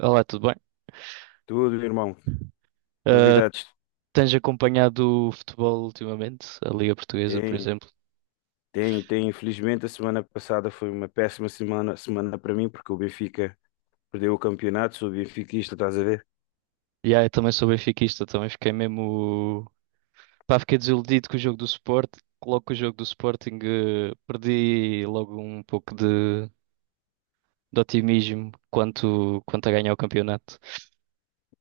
Olá, tudo bem? Tudo, irmão. Ah, Novidades? Tens acompanhado o futebol ultimamente? A Liga Portuguesa, por Tem, exemplo? tem. Infelizmente, a semana passada foi uma péssima semana para mim, porque o Benfica perdeu o campeonato. Sou benfiquista, estás a ver? E eu também sou benfiquista, também fiquei mesmo. Pá, fiquei desiludido com o jogo do Sporting. Logo com o jogo do Sporting, perdi logo um pouco de otimismo quanto a ganhar o campeonato.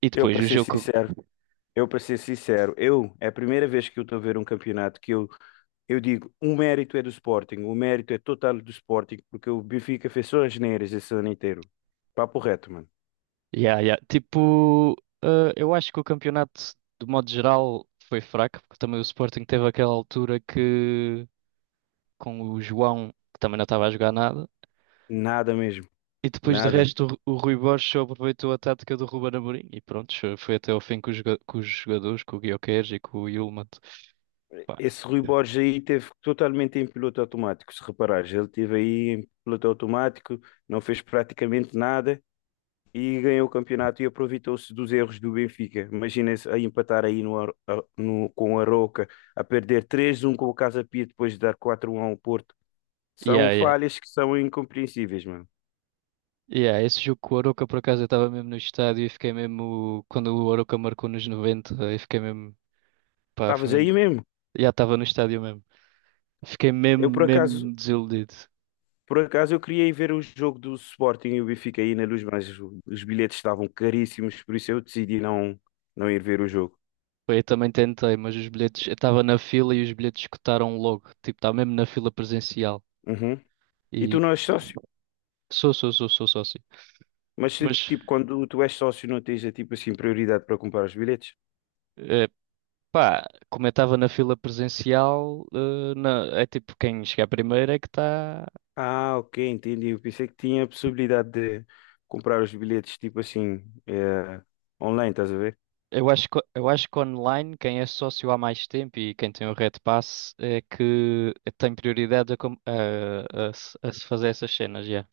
E Eu, depois para o ser jogo. sincero, é a primeira vez que eu estou a ver um campeonato que eu digo, o mérito é do Sporting, o mérito é total do Sporting, porque o Benfica fez só as neiras esse ano inteiro. Papo reto, mano. Yeah, yeah. Tipo, eu acho que o campeonato, de modo geral, foi fraco, porque também o Sporting teve aquela altura que, com o João, que também não estava a jogar nada. Nada mesmo, E depois de nada. resto o Rui Borges só aproveitou a tática do Ruben Amorim e pronto, foi até ao fim com os jogadores, com o Gyökeres e com o Yilmaz. Pá, Esse Rui Borges aí teve totalmente em piloto automático, se reparares, ele teve aí em piloto automático, não fez praticamente nada e ganhou o campeonato e aproveitou-se dos erros do Benfica. Imagina-se a empatar aí com a Roca, a perder 3-1 com o Casa Pia depois de dar 4-1 ao Porto. São yeah, yeah. falhas que são incompreensíveis, mano. Yeah, esse jogo com o Arouca, por acaso, eu estava mesmo no estádio e fiquei mesmo. Quando o Arouca marcou nos 90, eu fiquei mesmo. Pá, foi Estavas aí mesmo. mesmo? Já estava no estádio mesmo. Fiquei mesmo, Eu por acaso, mesmo desiludido. por acaso, eu queria ir ver o jogo do Sporting e o Benfica aí na luz, mas os bilhetes estavam caríssimos, por isso eu decidi não, não ir ver o jogo. Foi, eu também tentei, mas os bilhetes. Eu estava na fila e os bilhetes escutaram logo. Tipo, estava mesmo na fila presencial. Uhum. E tu E não és sócio? sou, sou, sou, sou sócio. Mas se, Mas, tipo, quando tu és sócio não tens tipo assim prioridade para comprar os bilhetes? eh, pá, como eu estava na fila presencial, é tipo, quem chegar primeiro é que está. Ah, ok, entendi. Eu pensei que tinha a possibilidade de comprar os bilhetes tipo assim online, estás a ver? Eu acho que online, quem é sócio há mais tempo e quem tem o Red Pass é que tem prioridade a, com- a se fazer essas cenas, já.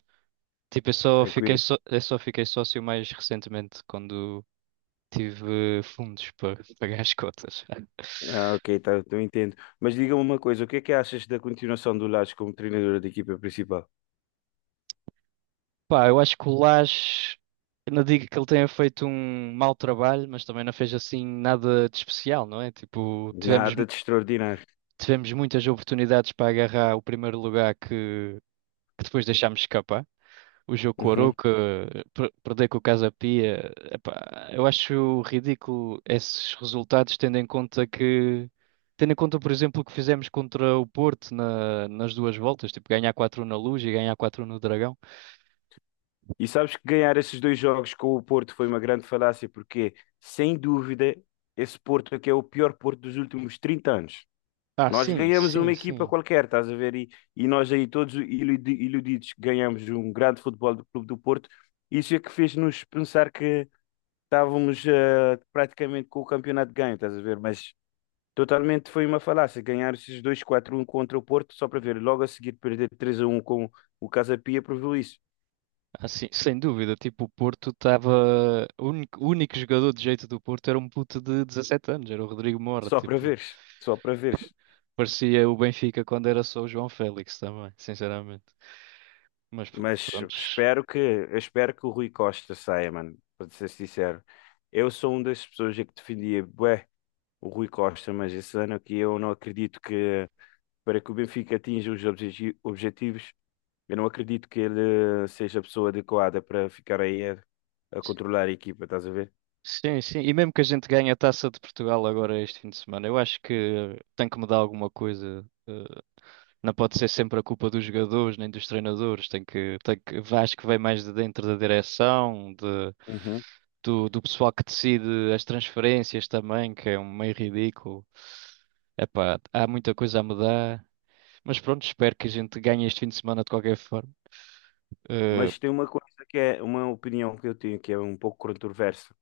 Tipo, eu só fiquei, Tranquilo. só- eu só fiquei sócio mais recentemente, quando tive fundos para pagar as cotas. Ah, ok, tá, eu entendo. Mas diga-me uma coisa, o que é que achas da continuação do Lages como treinador da equipa principal? Pá, eu acho que o Lage, eu não digo que ele tenha feito um mau trabalho, mas também não fez assim nada de especial, não é? Tipo, Nada tivemos, de mu- extraordinário. tivemos muitas oportunidades para agarrar o primeiro lugar que depois deixámos escapar. O Jokoro Uhum. que perder com o Casa Pia, epá, eu acho ridículo esses resultados, tendo em conta, por exemplo, o que fizemos contra o Porto nas duas voltas, tipo ganhar 4 na Luz e ganhar 4 no Dragão. E sabes que ganhar esses dois jogos com o Porto foi uma grande falácia, porque, sem dúvida, esse Porto aqui é o pior Porto dos últimos 30 anos. Ah, Nós sim, ganhamos uma sim, equipa sim. qualquer, estás a ver? E nós aí todos iludidos ganhamos um grande futebol do Clube do Porto. Isso é que fez-nos pensar que estávamos praticamente com o campeonato ganho, estás a ver? Mas totalmente foi uma falácia. Ganhar esses 2 4 um contra o Porto só para ver. Logo a seguir perder 3-1 com o Casa Pia provou isso. Ah, sim, sem dúvida. Tipo, o Porto estava. O único jogador de jeito do Porto era um puto de 17 anos, era o Rodrigo Mora. Só para Tipo, veres, só para veres. parecia o Benfica quando era só o João Félix também, sinceramente. Mas Mas pronto. espero que, eu espero que o Rui Costa saia, mano, para ser sincero. Eu sou uma das pessoas que defendia, bué, o Rui Costa, mas esse ano aqui eu não acredito que para que o Benfica atinja os objetivos, eu não acredito que ele seja a pessoa adequada para ficar aí a controlar a equipa, estás a ver? Sim, sim. E mesmo que a gente ganhe a Taça de Portugal agora este fim de semana, eu acho que tem que mudar alguma coisa. Não pode ser sempre a culpa dos jogadores nem dos treinadores. Tem que, acho que vem mais de dentro da direção, de, Uhum. do, do pessoal que decide as transferências também, que é um meio ridículo. Epá, há muita coisa a mudar. Mas pronto, espero que a gente ganhe este fim de semana de qualquer forma. Eh, Mas tem uma coisa que é uma opinião que eu tenho que é um pouco controversa.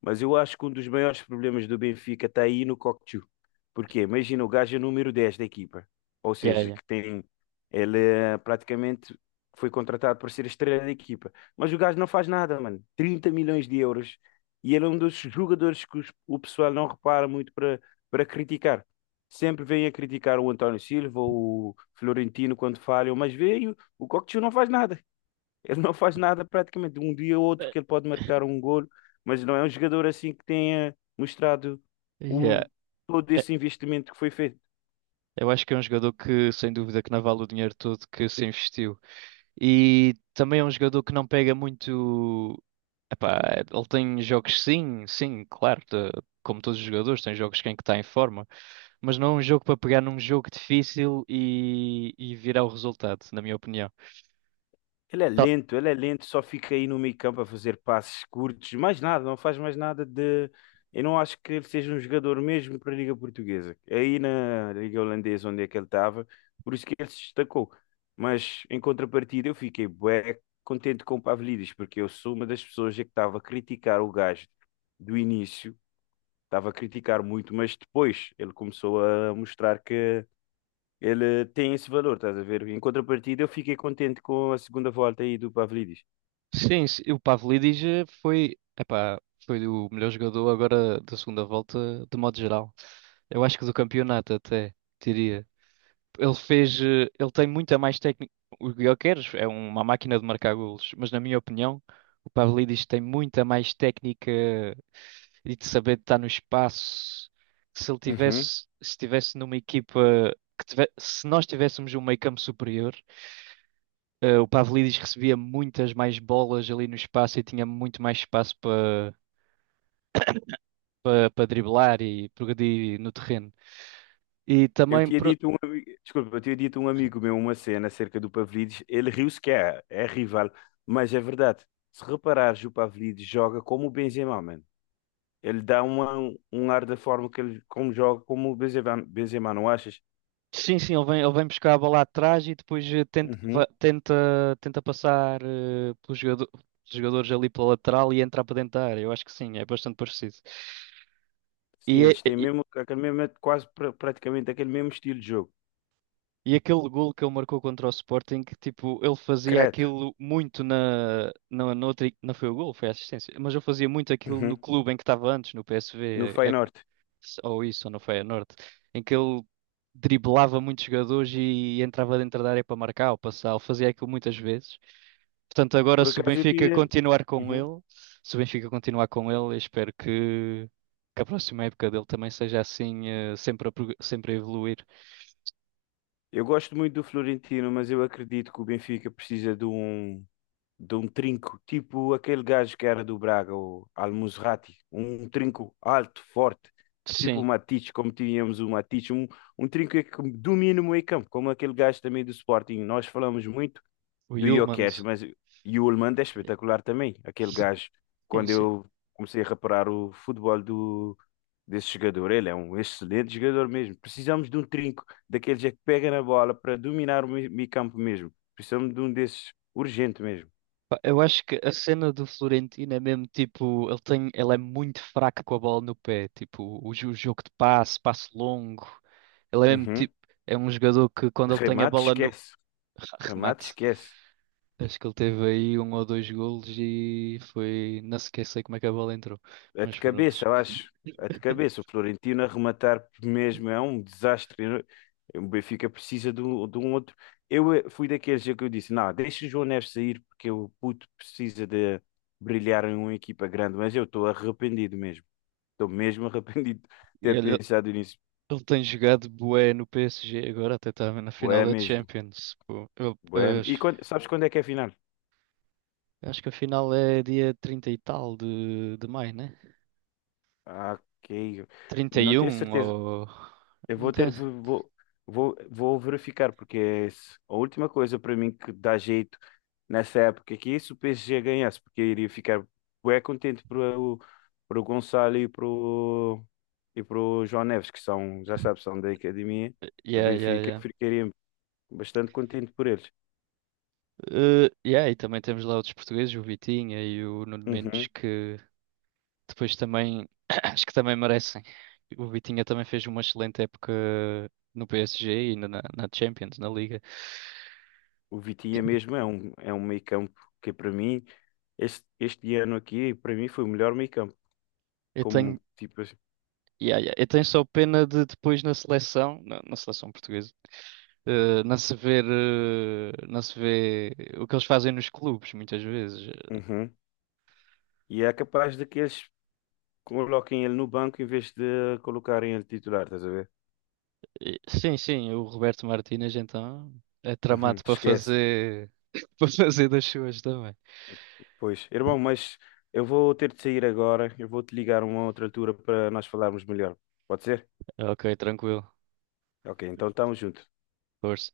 Mas eu acho que um dos maiores problemas do Benfica está aí no Cocchio. Porque imagina, o gajo é número 10 da equipa. Ou yeah, seja, yeah. que tem. Ele praticamente foi contratado para ser a estrela da equipa. Mas o gajo não faz nada, mano. 30 milhões de euros. E ele é um dos jogadores que o pessoal não repara muito para criticar. Sempre vem a criticar o António Silva, o Florentino quando falham, mas veio, o Cocchio não faz nada. Ele não faz nada praticamente. Um dia ou outro Eh, que ele pode marcar um golo, mas não é um jogador assim que tenha mostrado yeah. o, todo Eh, esse investimento que foi feito. Eu acho que é um jogador que, sem dúvida, que não vale o dinheiro todo que se investiu. E também é um jogador que não pega muito. Epá, ele tem jogos, sim, sim, claro, como todos os jogadores, tem jogos que é em que está em forma, mas não é um jogo para pegar num jogo difícil e virar o resultado, na minha opinião. Tá- Ele é lento, só fica aí no meio-campo a fazer passes curtos, mais nada, não faz mais nada de. Eu não acho que ele seja um jogador mesmo para a Liga Portuguesa. É aí na Liga Holandesa, onde é que ele estava, por isso que ele se destacou. Mas em contrapartida, eu fiquei bué contente com o Pavlidis, porque eu sou uma das pessoas que estava a criticar o gajo do início, estava a criticar muito, mas depois ele começou a mostrar que ele tem esse valor, estás a ver? Em contrapartida, eu fiquei contente com a segunda volta aí do Pavlidis. Sim, sim, o Pavlidis foi o melhor jogador agora da segunda volta, de modo geral. Eu acho que do campeonato até, diria. Ele tem muita mais técnica. O Gyökeres é uma máquina de marcar golos, mas na minha opinião, o Pavlidis tem muita mais técnica e de saber estar no espaço. Se ele Uhum. tivesse, se tivesse numa equipa se nós tivéssemos um meio-campo superior, o Pavlidis recebia muitas mais bolas ali no espaço e tinha muito mais espaço para driblar e progredir no terreno. E Eu também, tinha pro- dito um, ami- desculpa, eu tinha dito um amigo meu uma cena acerca do Pavlidis, ele riu-se que é rival, mas é verdade. Se reparares, o Pavlidis joga como o Benzema, mano. Ele dá um ar da forma que ele como joga como o Benzema, Benzema, não achas? Sim, sim, ele vem buscar a bola atrás e depois tenta, Uhum. va- tenta, tenta passar pelos jogadores ali pela lateral e entrar para dentro da área. Eu acho que sim, é bastante parecido. Sim, E, é- eles têm e, mesmo aquele mesmo, quase praticamente aquele mesmo estilo de jogo. e aquele gol que ele marcou contra o Sporting, que tipo, ele fazia Credo. aquilo muito na outra, não foi o gol, foi a assistência, mas ele fazia muito aquilo no Uhum. clube em que estava antes, no No PSV, Feyenoord. ou isso, ou no Feyenoord, em que ele driblava muitos jogadores e entrava dentro da área para marcar ou passar, ele fazia aquilo muitas vezes. Portanto, agora Por se o acaso eu Benfica tinha. continuar com Uhum. ele, se o Benfica continuar com ele, eu espero que a próxima época dele também seja assim, sempre sempre a evoluir. Eu gosto muito do Florentino, mas eu acredito que o Benfica precisa de um trinco, tipo aquele gajo que era do Braga, o Al-Musrati. Um trinco alto, forte, tipo o Sim, Matic, como tínhamos o Matic. Um trinco que domina o meio-campo, como aquele gajo também do Sporting. Nós falamos muito o do Gyökeres, Yulmand. mas e o Oldman é espetacular também. Aquele gajo, Sim, quando sim. eu comecei a reparar o futebol do desse jogador. Ele é um excelente jogador mesmo. Precisamos de um trinco, daqueles é que pega na bola para dominar o meio campo mesmo. Precisamos de um desses, urgente mesmo. Pá, eu acho que a cena do Florentino é mesmo tipo, ele é muito fraco com a bola no pé, tipo, o jogo de passe, passe longo. Ele é mesmo Uhum. tipo, é um jogador que quando ele tem a Remate, bola no esquece. Remate, remate. esquece. Acho que ele teve aí um ou dois golos e foi. Não sequer sei como é que a bola entrou. É de Mas pronto. cabeça, eu acho. É de cabeça. O Florentino a rematar mesmo é um desastre. O Benfica precisa de um outro. Eu fui daqueles é que eu disse: não, deixa o João Neves sair porque o puto precisa de brilhar em uma equipa grande. Mas eu estou arrependido mesmo. Estou mesmo arrependido de E ter olha, pensado nisso. ele tem jogado bué no PSG agora, até estava na final Bué da mesmo. Champions. Pô, eu- Bué. eu acho E sabes quando é que é a final? acho que a final é dia 30 e tal de maio, né? Ah, ok. trinta Não e tenho um certeza. ou. Eu Não vou tem. ter de, vou, vou, vou verificar, porque é a última coisa para mim que dá jeito nessa época aqui é se o PSG ganhasse, porque eu iria ficar bué contente para o Gonçalo e para o João Neves, que são, já sabes, são da academia do Yeah, yeah, Benfica. yeah. Eu ficaria bastante contente por eles. Yeah, e também temos lá outros portugueses, o Vitinha e o Nuno Mendes, Uhum. que depois também, acho que também merecem. O Vitinha também fez uma excelente época no PSG e na Champions, na Liga. O Vitinha mesmo é um meio-campo que para mim, este ano aqui, para mim foi o melhor meio-campo. Eu Como tenho, tipo assim. yeah, yeah, eu tenho só pena de depois na seleção, na seleção portuguesa, não se vê o que eles fazem nos clubes, muitas vezes. Uhum. E é capaz de que eles coloquem ele no banco em vez de colocarem ele titular, estás a ver? Sim, sim, o Roberto Martínez então é Uhum. tramado para Esquece. fazer, para fazer das suas também. Pois, irmão, mas eu vou ter de sair agora. Eu vou te ligar a uma outra altura para nós falarmos melhor. Pode ser? Ok, tranquilo. Ok, então estamos juntos. Força.